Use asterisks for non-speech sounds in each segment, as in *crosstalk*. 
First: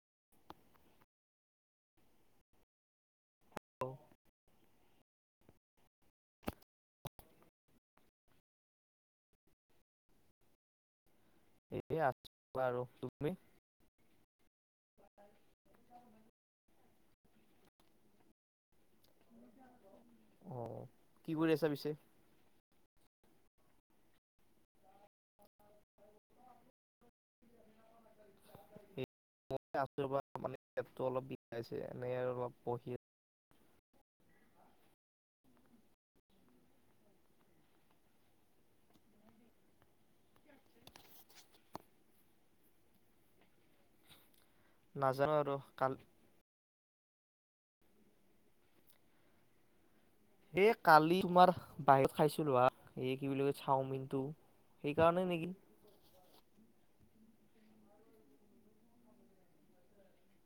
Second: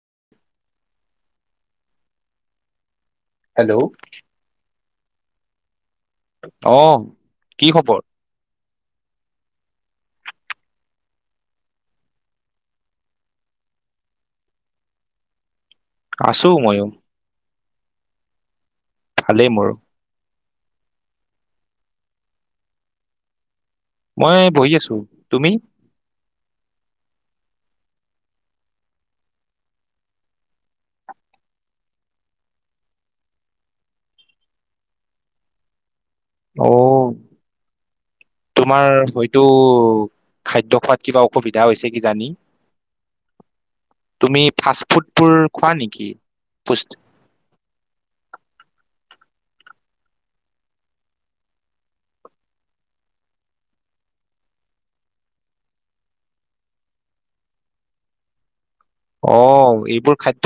*unintelligible* Hello অ কি খবৰ এ আছো আৰু তুমি আছো ময়ো ভালেই মোৰ অ কি কৰি আছা পিছে মই বহি আছো তুমি ম আছো ৰবা মানে পেট টো অলপ বিষাইছে এনে আৰু অলপ বহি অ তোমাৰ হয়তো খাদ্য খোৱাত কিবা অসুবিধা হৈছে কি জানি তুমি ফাষ্ট ফুডবোৰ নাজানো আৰু খোৱা কালি নেকি পুষ্ট এই কালি তোমাৰ বাহিৰত খাইছিলো হ এই কি বুলি কয় চাওমিনটো সেইকাৰণে নেকি অ এইবোৰ খাদ্য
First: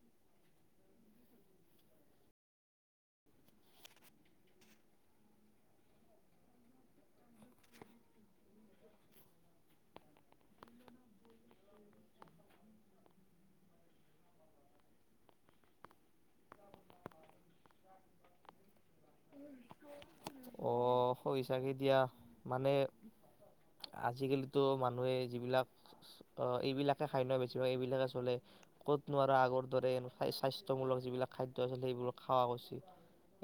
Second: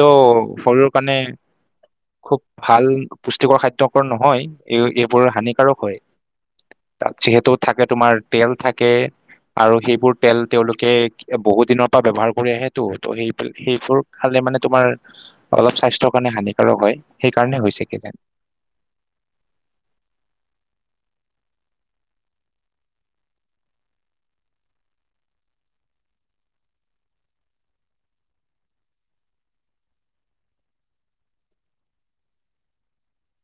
শৰীৰৰ কাৰণে খুব ভাল পুষ্টিকৰ খাদ্যকৰ নহয় এই এইবোৰ হানিকাৰক হয় তাত যিহেতু থাকে তোমাৰ তেল থাকে আৰু সেইবোৰ তেল তেওঁলোকে বহু দিনৰ পৰা ব্যৱহাৰ কৰি আহেটো ত সেই সেইবোৰ খালে মানে তোমাৰ অলপ স্বাস্থ্যৰ কাৰণে হানিকাৰক হয় সেইকাৰণে হৈছে কি যান অ হয় চাগে দিয়া মানে আজিকালিতো মানুহে যিবিলাক অ এইবিলাকে খায় নয় বেছিভাগ এইবিলাকে চলে ক'ত নো আগৰ দৰে নো খায় স্বাস্থ্যমূলক যিবিলাক খাদ্য যেনে এইবিলাক খোৱা উচিত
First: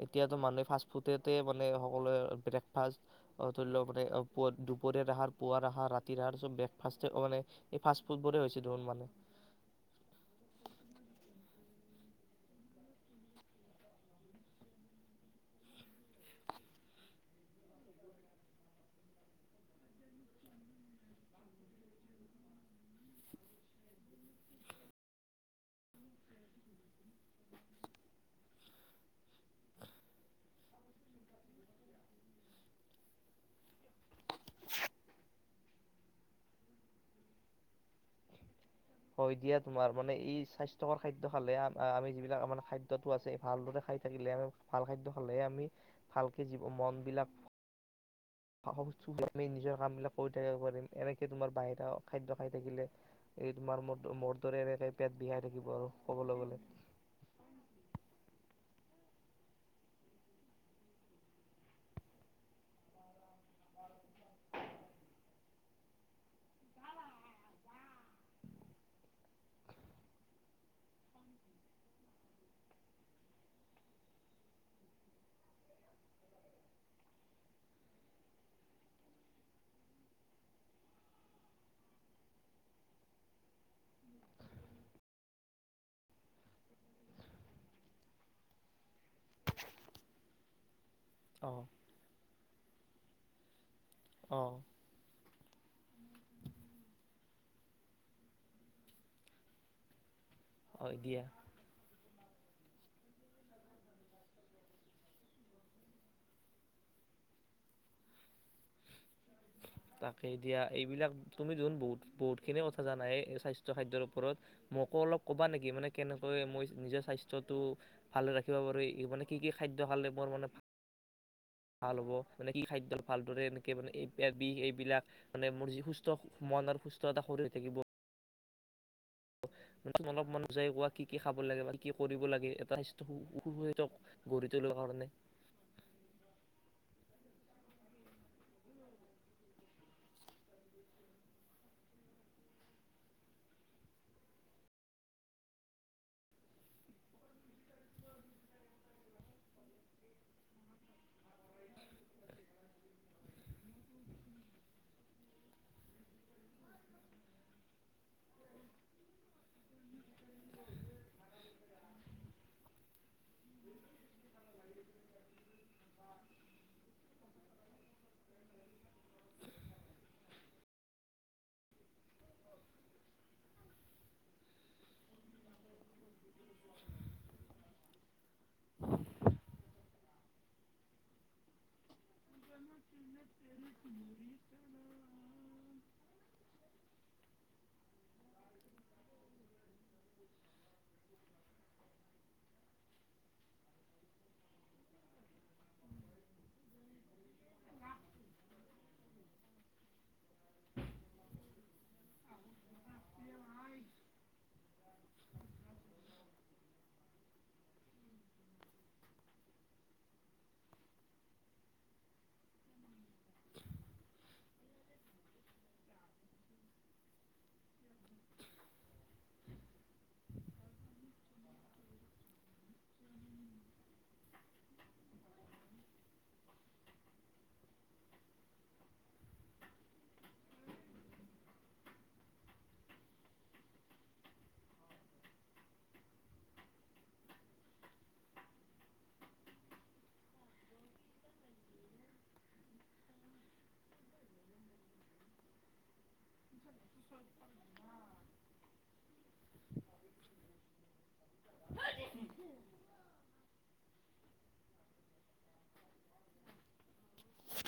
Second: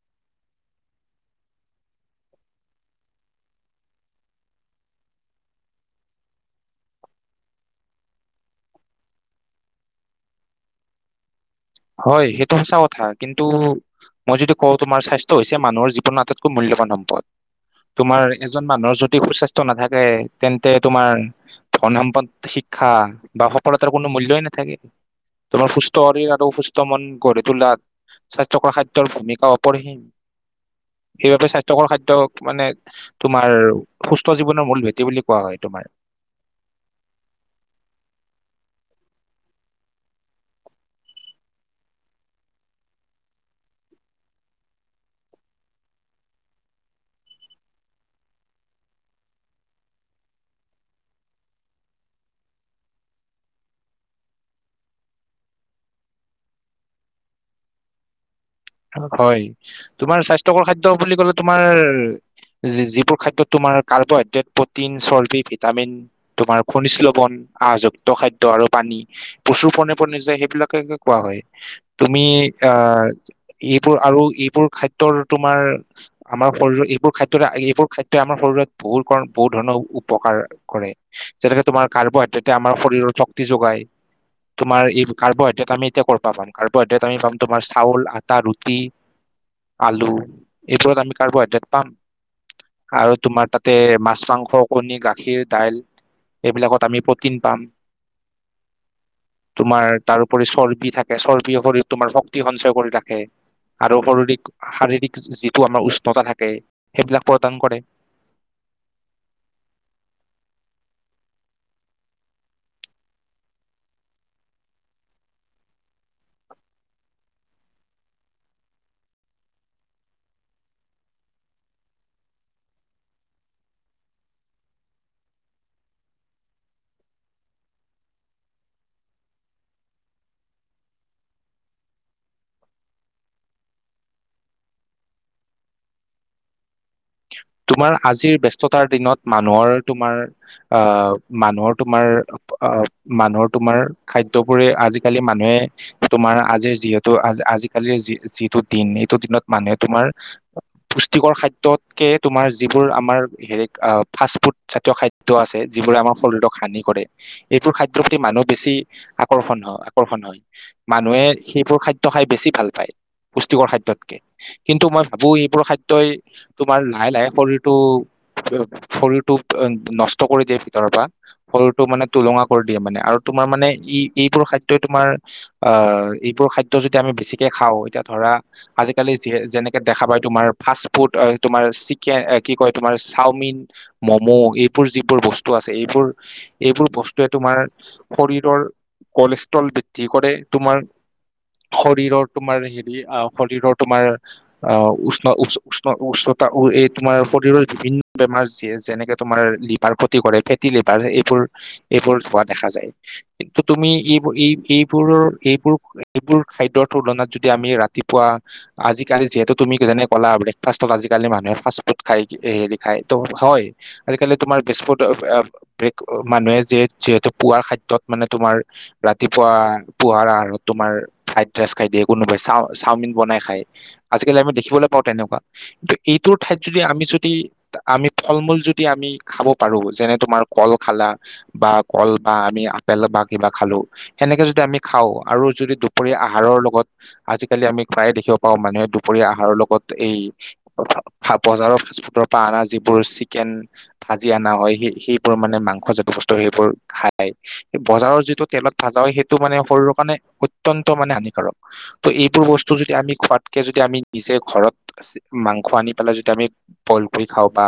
এতিয়াতো মানুহ ফাষ্টফুডতে বৰ্ত সকলোৱে ব্ৰেকফাষ্ট ধৰি লওক মানে দুপৰীয়া আহাৰ পুৱাৰ আহাৰ ৰাতিৰ আহাৰ চব ব্ৰেকফাষ্টে অ মানে ফাচ ফুড বোৰে হৈছে মানে হয় সেইটো সঁচা কথা কিন্তু মই যদি কওঁ তোমাৰ স্বাস্থ্যৰ হৈছে মানুহৰ জীৱনৰ আটাইতকৈ মূল্যবান সম্পদ তোমাৰ এজন মানুহৰ যদি সুস্বাস্থ্য নাথাকে তেন্তে তোমাৰ ধন সম্পদ শিক্ষা বা সফলতাৰ কোনো মূল্যই নাথাকে তোমাৰ সুস্থ শৰীৰ আৰু সুস্থ মন গঢ়ি তোলাত স্বাস্থ্যকৰ খাদ্যৰ ভূমিকা অপৰিসীম সেইবাবে স্বাস্থ্যকৰ খাদ্য মানে তোমাৰ সুস্থ জীৱনৰ মূল ভেটি বুলি কোৱা হয় তোমাৰ হয় দিয়া তোমাৰ মানে ই স্বাস্থ্যকৰ খাদ্য খালে আম আমি যিবিলাক আমাৰ খাদ্যটো আছে ভালদৰে খাই থাকিলে আ ভাল খাদ্য খালেহে আমি ভালকে জীৱ মন বিলাক আমি নিজৰ কামবিলাক কৰি থাকিব পাৰিম এনেকে তোমাৰ বাহিৰা খাদ্য খাই থাকিলে তোমাৰ মোৰ দৰে এনেকে পেট বিহাই থাকিব আৰু ক'বলৈ গ'লে হয় তোমাৰ স্বাস্থ্যকৰ খাদ্য বুলি কলে তোমাৰ যি যিটো খাদ্যত তোমাৰ কাৰ্বহাইড্ৰেট প্ৰটিন চৰ্বি ভিটামিন তোমাৰ খনিজ্ লৱন আহযুক্ত খাদ্য আৰু পানী প্ৰচুৰ পণ নিজে সেইবিলাকে কোৱা হয় তুমি আহ এইবোৰ আৰু এইবোৰ খাদ্যৰ তোমাৰ আমাৰ শৰীৰ এইবোৰ খাদ্যৰ এইবোৰ খাদ্যই আমাৰ শৰীৰত বহু বহু ধৰণৰ উপকাৰ কৰে যেনেকে তোমাৰ কাৰ্বহাইড্ৰেটে আমাৰ শৰীৰৰ শক্তি যোগাই তোমাৰ এই কাৰ্বহাইড্ৰেট আমি এতিয়া কৰ পৰা পাম কাৰ্বহাইড্ৰেেত আমি পাম তোমাৰ চাউল আ ৰুটি আলুএই ৰত আমি অ কাৰ্বহাইড্ৰেট পাম আৰু তোমাৰ ত তে মাছ অ মাংস কণী গাখীৰ দাল এইবিলাকত আমি প্ৰটিন পাম তোমাৰ তা চৰ্বি হয় থাকে দিয়া চৰ্বি শৰীৰ তোমাৰ হক অতি সঞ্চয় কৰি ৰাখ কে আৰু শৰিৰিক শাৰীৰিক যিটো আমাৰ উষ্ণতা থাকে সেইবিলাক প্ৰদান কৰে তাকে এ দিয়া এইবিলাক তুমি জোন বহুত বহুতখিনিয়ে কথা জানাই এ এ স্বাস্থ্য খাদ্যৰ ওপৰত মোকো অলপ কবা নেকি মানে কেনেকৈ মই নিজে স্বাস্থ্যটো ভালে ৰাখিব পাৰো মানে কি কি খাদ্য খালে বল মানে ভাল হ'ব মানে কি খাদ্য ভালদৰে এনেকে মানে এই এ বিষ এইবিলাক মানে মোৰ যি সুস্থ মনৰ সুস্থ এটা শৰীৰ থাকিব অলপ মন যায় কোৱা কি কি খাব লাগে বা কি কি কৰিব লাগে এটা সু সু এটা গঢ়ি তোলোৰ কাৰণে তোমাৰ আজিৰ ব্যস্ততাৰ দিনত মানুহৰ তোমাৰ আহ মানুহৰ তোমাৰ আহ মানুহৰ তোমাৰ খাদ্যবোৰে আজিকালি মানুহে তোমাৰ আজিৰ যিহেতু আজিকালিৰ যি যিটো দিন, এইটো দিনত মানুহে তোমাৰ পুষ্টিকৰ খাদ্যতকে- তোমাৰ যিবোৰ আমাৰ হেৰি ফাষ্ট ফুড জাতীয় খাদ্য আছে, যিবোৰে আমাৰ শৰীৰক হানি কৰে। এইবোৰ খাদ্যৰ প্ৰতি মানুহ বেছি আকৰ্ষণ হয় আকৰ্ষণ হয়। মানুহে সেইবোৰ খাদ্য খাই বেছি ভাল পায়। পুষ্টিকৰ খাদ্যতকে। কিন্তু মই ভাবো এইবোৰ খাদ্যই তোমাৰ লাহে লাহে শৰীৰটো শৰীৰটো নষ্ট কৰি দিয়ে ভিতৰৰ পৰা, শৰীৰটো মানে তুলঙা কৰি দিয়ে মানে। আৰু তোমাৰ মানে ই এইবোৰ খাদ্যই তোমাৰ আহ এইবোৰ খাদ্য যদি আমি বেছিকে খাওঁ, এতিয়া ধৰা আজিকালি যেনেকে দেখা পায় তোমাৰ ফাষ্ট ফুড তোমাৰ চিকে এ কি কয়- তোমাৰ চাওমিন, মম' এইবোৰ যিবোৰ বস্তু আছে এইবোৰ এইবোৰ বস্তুৱে তোমাৰ শৰীৰৰ কলেষ্ট্ৰল বৃদ্ধি কৰে, তোমাৰ শৰীৰৰ তোমাৰ হেৰি আহ শৰীৰৰ তোমাৰ আহ উষ্ণ উ উণ উচ্চতা- এই তোমাৰ শৰীৰৰ বিভিন্ন বেমাৰ, যেনেকে তোমাৰ লিভাৰ ক্ষতি কৰে ফেটি লিভাৰ এইবোৰ এইবোৰ হোৱা দেখা যায়। কিন্তু তুমি এইবোৰ এই এই এইবোৰৰ এইবোৰ এইবোৰ খাদ্যৰ তুলনাত যদি আমি ৰাতিপুৱা আজিকালি যিহেতু তুমি যেনে ক'লা ব্ৰেকফাষ্ট আজি - কালি মানুহে ফাস্দ ফুড খাই হেৰি খায়, ত হয় আজিকালি তোমাৰ ফুড মানুহে যিহেতু পুৱাৰ খাদ্যত মানে তোমাৰ ৰাতিপুৱা পাৰ আহাৰত তোমাৰ ফ্ৰাইড ৰাইচ খাই দিয়ে কোনোবাই চা চাওমিন বনাই খায়, আজিকালি আমি দেখিবলৈ পাও তেনেকুৱা এইটো ঠাইত যদি আমি যদি আমি ফল মূল যদি আমি খাব পাৰো, যেনে তোমাৰ কল খালা বা কল বা আমি আপেল বা কিবা খালো, সেনেকে যদি আমি খাওঁ আৰু যদি দুপৰীয়া আহাৰৰ লগত আজিকালি আমি প্ৰায়ে দেখিব পাওঁ মানুহে দুপৰীয়া আহাৰৰ লগত এই বজাৰৰ ফাস্দ ফুডৰ পৰা অনা যিবোৰ চিকেন ভাজি অনা হয় সেই সেইবোৰ মানে মাংস - ত সেইবোৰ খায়। বজাৰৰ যিটো তেলত ভাজা হয় সেইটো মানে শৰীৰৰ কাৰণে অত্যন্ত মানে হানিকাৰক। ত' এইবোৰ বস্তু যদি আমি খোৱাতকে যদি আমি নিজে ঘৰত আছে মাংস আনি পেলাই যদি আমি বইল কৰি খাওঁ বা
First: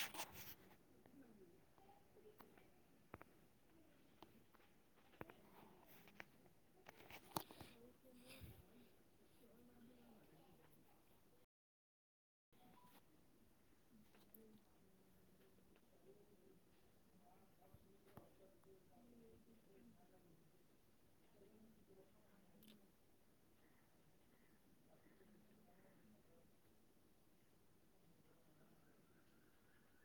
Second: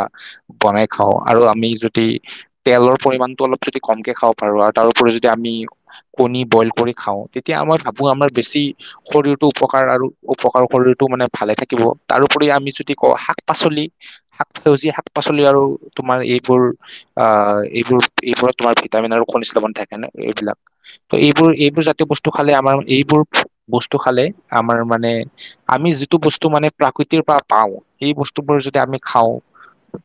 বনাই খাওঁ আৰু আমি যদি তেলৰ পৰিমাণটো অলপ যদি কমকে খাব পাৰো, আৰু তাৰপৰি যদি আমি কণী বইল কৰি খাওঁ তেতিয়া মই ভাবো আমাৰ বেছি শৰীৰটো উপকাৰ আৰু উপকাৰ শৰীৰতটো মানে ভালে থাকিব। তাৰ- আমি যদি ক‌ওঁ, শাক- পাচলি শাক সেউজীয়া শাক পাচলি আৰু তোমাৰ এইবোৰ আহ এইবোৰ এইবোৰত তোমাৰ ভিটামিন আৰু নিৱন থাকে ন এইবিলাক ত এইবোৰ এইবোৰ জাতীয় বস্তু খালে আমাৰ এইবোৰ বস্তু খালে আমাৰ মানে আমি যিটো বস্তু মানে প্ৰাক পা পাওঁ সেই বস্তুবোৰ যদি আমি খাওঁ,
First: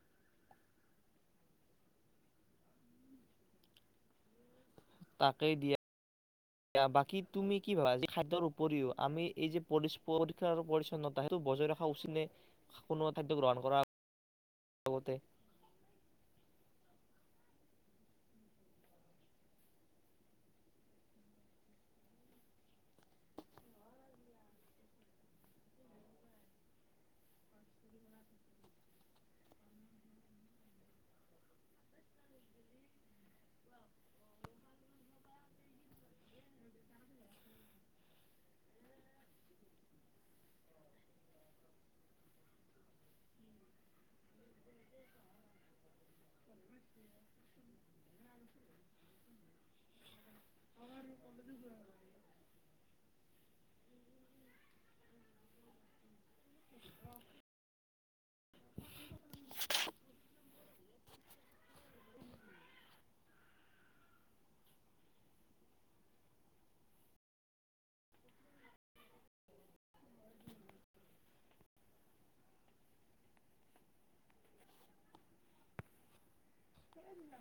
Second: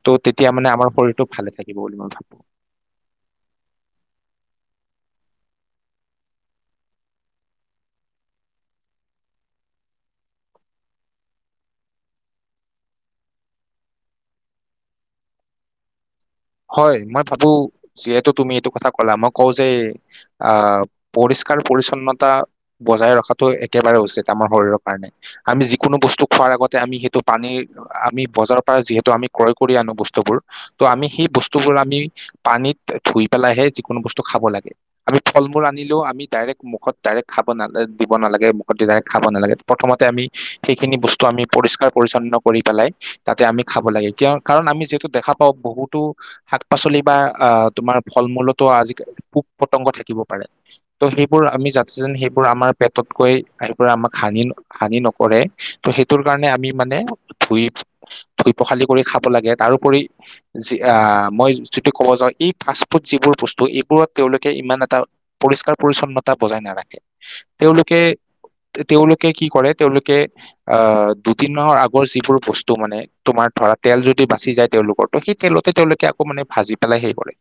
ত তেতিয়া মানে আমাৰ শৰীৰটো ভালে থাকিব বুলি মই ভাবো তাকে দিয়া বাকী তুমি কি ভাবা খাদ্যৰ উপৰিও আমি এই যে পৰি পৰিস্কাৰ আৰু পৰিছন্নতা সেইটো বজাই ৰখা উচিত নে কোনোা খাদ্য গ্ৰহণ কৰাতে? হয় মই ভাবো যিহেতু তুমি এইটো কথা ক'লা মই কওঁ যে, আহ পৰিষ্কাৰ পৰিছন্নতা বজাই ৰখাটো একেবাৰে উচিত আমাৰ শৰীৰৰ কাৰণে। আমি যিকোনো বস্তু খোৱাৰ আগতে আমি সেইটো পানীৰ আমি বজাৰৰ পৰা যিহেতু আমি ক্ৰয় কৰি আনো বস্তুবোৰ ত আমি সেই বস্তুবোৰ আমি পানীত ধুই পেলাইহে যিকোনো বস্তু খাব লাগে। আমি ফল মূল আনিলেও আমি ডাইৰেক্ট মুখত ডাইৰেক্ট খাব নাল দিব নালাগে মুখত ডাইৰেক্ট খাব নালাগে। প্ৰথমতে আমি সেইখিনি বস্তু আমি পৰিষ্কাৰ পৰিছন্ন কৰি পেলাই তাতে আমি খাব লাগে। কিয় কাৰণ আমি যিহেতু দেখা পাওঁ বহুতো শাক পাচলি বা আহ তোমাৰ ফল মূলতো আজিকালি পোক পতংগ থাকিব পাৰে। ত' সেইবোৰ আমি যাতে সেইবোৰ আমাৰ পেটত গৈ আহ আমাক হানি হানি নকৰে ত' সেইটোৰ কাৰণে আমি মানে ধুই ধুই পখালি কৰি খাব লাগে। তাৰোপৰি- আহ মই যদি ক'ব যাওঁ এই ফাষ্ট ফুড যিবোৰ বস্তু এইবোৰত তেওঁলোকে ইমান এটা পৰিষ্কাৰ পৰিছন্নতা বজাই নাৰাখে। তেওঁলোকে তেওঁলোকে কি কৰে তেওঁলোকে আহ দুদিনৰ আগৰ যিবোৰ বস্তু মানে তোমাৰ ধৰা তেল যদি বাচি যায় তেওঁলোকৰ ত- তেলতে তেওঁলোকে আকৌ মানে ভাজি- পেলাই সেই কৰে।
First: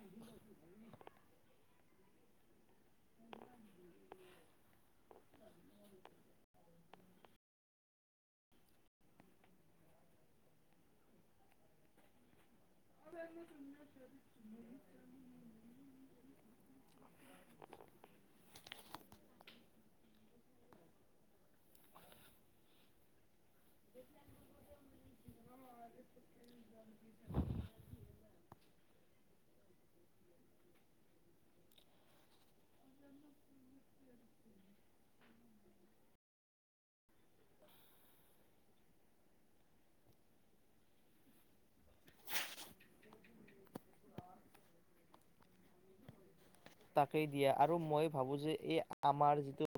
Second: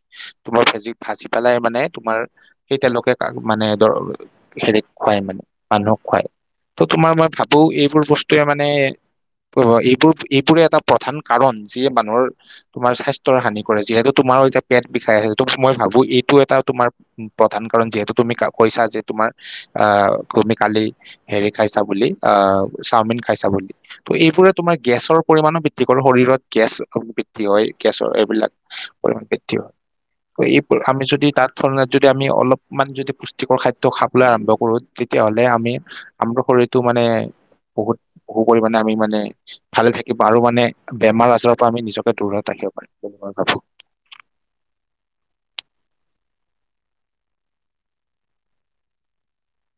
তোমাৰ ভেজি ভাজি পেলাই মানে তোমাৰ সেই তেওঁলোকে মানে দৰ হেৰিত খুৱাই মানে মানুহক খুৱাই। ত তোমাৰ মই ভাবো এইবোৰ বস্তুৱে মানে এইবোৰ এইবোৰে এটা প্ৰধান কাৰণ যিয়ে মানুহৰ তোমাৰ স্বাস্থ্যৰ হানি কৰে। যিহেতু তোমাৰো এতিয়া পেট বিষাই আছে ত মই ভাবো এইটো এটা তোমাৰ প্ৰধান কাৰণ যিহেতু তুমি কৈছা যে তোমাৰ অ তুমি কালি হেৰি খাইছা বুলি, অ চাওমিন খাইছা বুলি ত' এইবোৰে তোমাৰ গেছৰ পৰিমানো বৃদ্ধি কৰো শৰীৰত গেছ- গেছৰ এইবিলাক পৰিমান বৃদ্ধি হয়। ত এই আমি যদি তাৰ তুলনাত যদি আমি অলপমান যদি পুষ্টিকৰ খাদ্য খাবলৈ আৰম্ভ কৰো তেতিয়াহলে আমি আমাৰ শৰীৰতটো মানে বহুত বহু পৰিমণে আমি মানে ভালে থাকিব। আৰু মানে বেমাৰ আজাৰৰ পৰা আমি নিজক ৌৰাত আহিব পাৰোব *unintelligible* তাকেই দিয়ে আৰু মই ভাবো যে এই আমাৰ যিটো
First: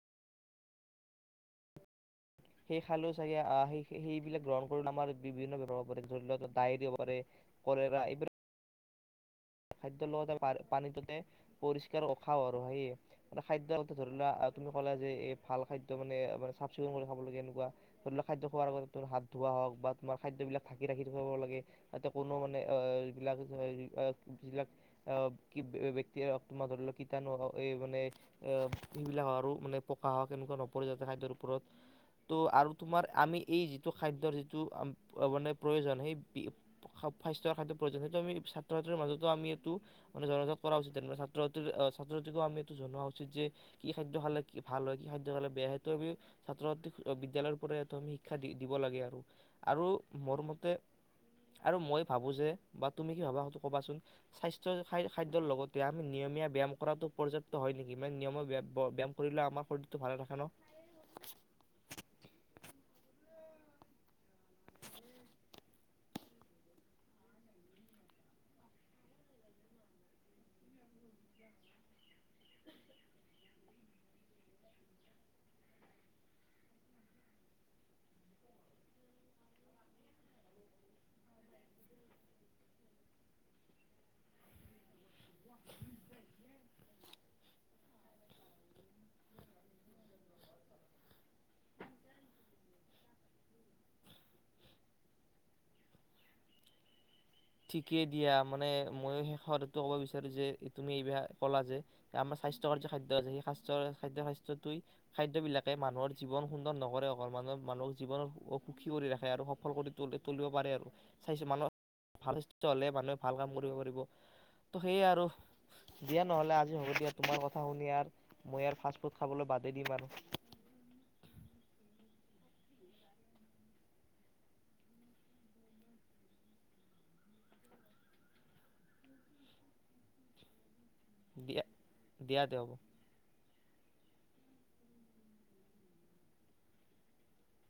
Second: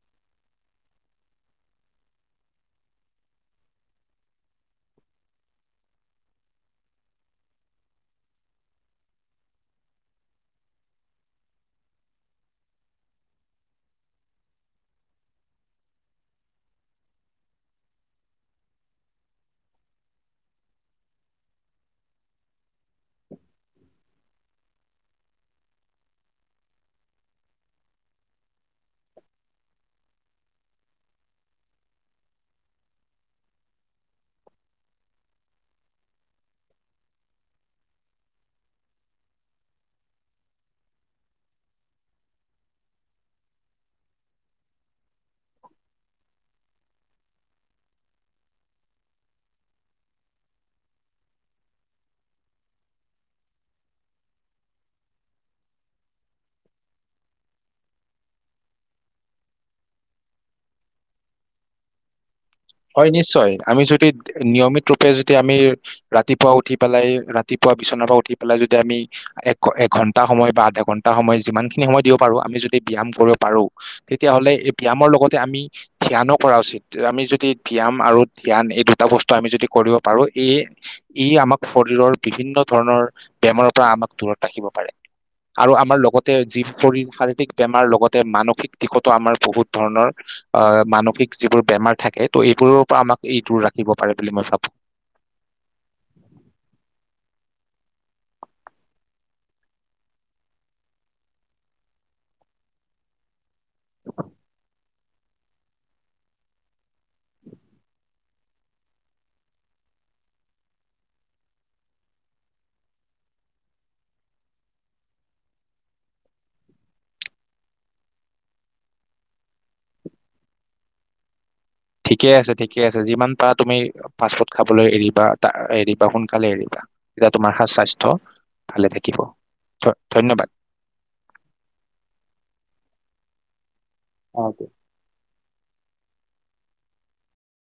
সেই খালো চাগ আহ স সেইবিলাক গ্ৰহণ কৰি আমাৰ বিভিন্ন বৱাৰ হব পাৰে ধৰি লোৱা, ডায়েৰি হ'ব পাৰে কৰা এইবিলাক খাদ্যৰ লগতে পানীটোতে পৰিষ্কাৰ উখাও আৰু সেয়ে, মানে খাদ্যৰ লগতে ধৰি লোৱা আহ তুমি কলা যে এই ভাল খাদ্য মানে চাফ চিকুণ কৰি খাব লাগে এনেকুৱা ধৰি লোৱা খাদ্য খোৱাৰ আতে হাত ধোৱা হওক বা তোমাৰ খাদ্যবলাক ধাকি ৰাখি থাব লাগে। তাতে কোনো মানে অ বিলাক যিবিলাক বক্তিয়ে হওক তোমাৰ ধৰি লওক কীটাণু হক এই মানে সবিলাক আৰু মানে পকা হওক এনেকুৱা নপৰে যাতে খাদ্যৰ ওপৰত। ত' আৰু তোমাৰ আমি এই যিটো খাদ্যৰ যিটো মানে প্ৰয়োজন সেই স্বাস্থ্য খাদ্য প্ৰয়োজন, সেইটো আমি ছাত্ৰ ছাত্ৰীৰ মাজত আমি এইটো মানে জনাত কৰা উচিত তেনে ছাত্ৰ ছাত্ৰীৰ আহ ছাত্ৰ ছাত্ৰীকো আমি এইটো জনোৱা উচিত যে কি খাদ্য খালে কি ভাল হয় কি খাদ্য খালে বেয়া সেইটো আমি ছাত্ৰ ছাত্ৰীক বিদ্যালয়ৰ পৰা এইটো আমি শিক্ষা দি দিব লাগে আৰু। আৰু মোৰ মতে আৰু মই ভাবো যে বা তুমি কি ভাবা সেইটো কবাচোন? স্বাস্থ্য খাদ্যৰ লগতে আমি নিয়মীয়া ব্যায়াম কৰাটো পৰ্যাপ্ত হয় নেকি? মানে নিয়মীয়া ব্যায়াম কৰিলে আমাৰ শৰীটো ভালে ৰাখে ন হয় নিশ্চয়, আমি যদি নিয়মিত ৰূপে যদি আমি ৰাতিপুৱা উঠি পেলাই ৰাতিপুৱা বিচনাৰ পৰা উঠি পেলাই যদি আমি এক এঘন্টা সময় বা আধা ঘন্টা সময় যিমানখিনি সময় দিব পাৰো আমি যদি ব্যায়াম কৰিব পাৰো, তেতিয়াহ'লে এই ব্যায়ামৰ লগতে আমি ধ্যানো কৰা উচিত। আমি যদি ব্যায়াম আৰু ধ্যান এই দুটা বস্তু আমি যদি কৰিব পাৰো ই আমাক শৰীৰৰ বিভিন্ন ধৰণৰ বেমাৰৰ পৰা আমাক দূৰত ৰাখিব পাৰে। আৰু আমাৰ লগতে যি শৰীৰ শাৰীৰিক বেমাৰ লগতে মানসিক দিশতো আমাৰ বহুত ধৰণৰ আহ মানসিক যিবোৰ বেমাৰ থাকে ত' এইবোৰৰ পৰা আমাক এইটো ৰাখিব পাৰে বুলি মই ভাবো। ঠিকেই দিয়া। মানে ময়ো শেষতো ক'ব বিচাৰো যে তুমি এইবাক কলা যে আমাৰ স্বাস্থ্যকাৰ যে খাদ্য আছে সেই সাস ৰ খাদ্য শাস্থ্যটোই- খাদ্য বিলাকে মানুহৰ জীৱন সুন্দৰ নকৰে অকল, মানুহৰ মানুহক জীৱন সুখী কৰি ৰাখে আৰু সফল কৰি তুলি তুলিব পাৰে আৰু, মানুহ ভাল হ'লে মানুহে ভাল কাম কৰিব পাৰিব। ত' সেয়াই আৰু দিয়া নহ'লে আজি হ'ব দিয়া তোমাৰ কথা শুনি আৰ মই ই ফাষ্টফুড খাবলৈ বাদেই দিম আৰু। ঠিকে আছে ঠিকে আছে যিমান পাৰা তুমি ফাষ্টফুড খাবলৈ এৰিবা এৰিবা সোনকালে এৰিবা তেতিয়া তোমাৰ সে স্বাস্থ্য ভালে থাকিব ধন্যবাদ দিয়া দিয়া দেয় অকে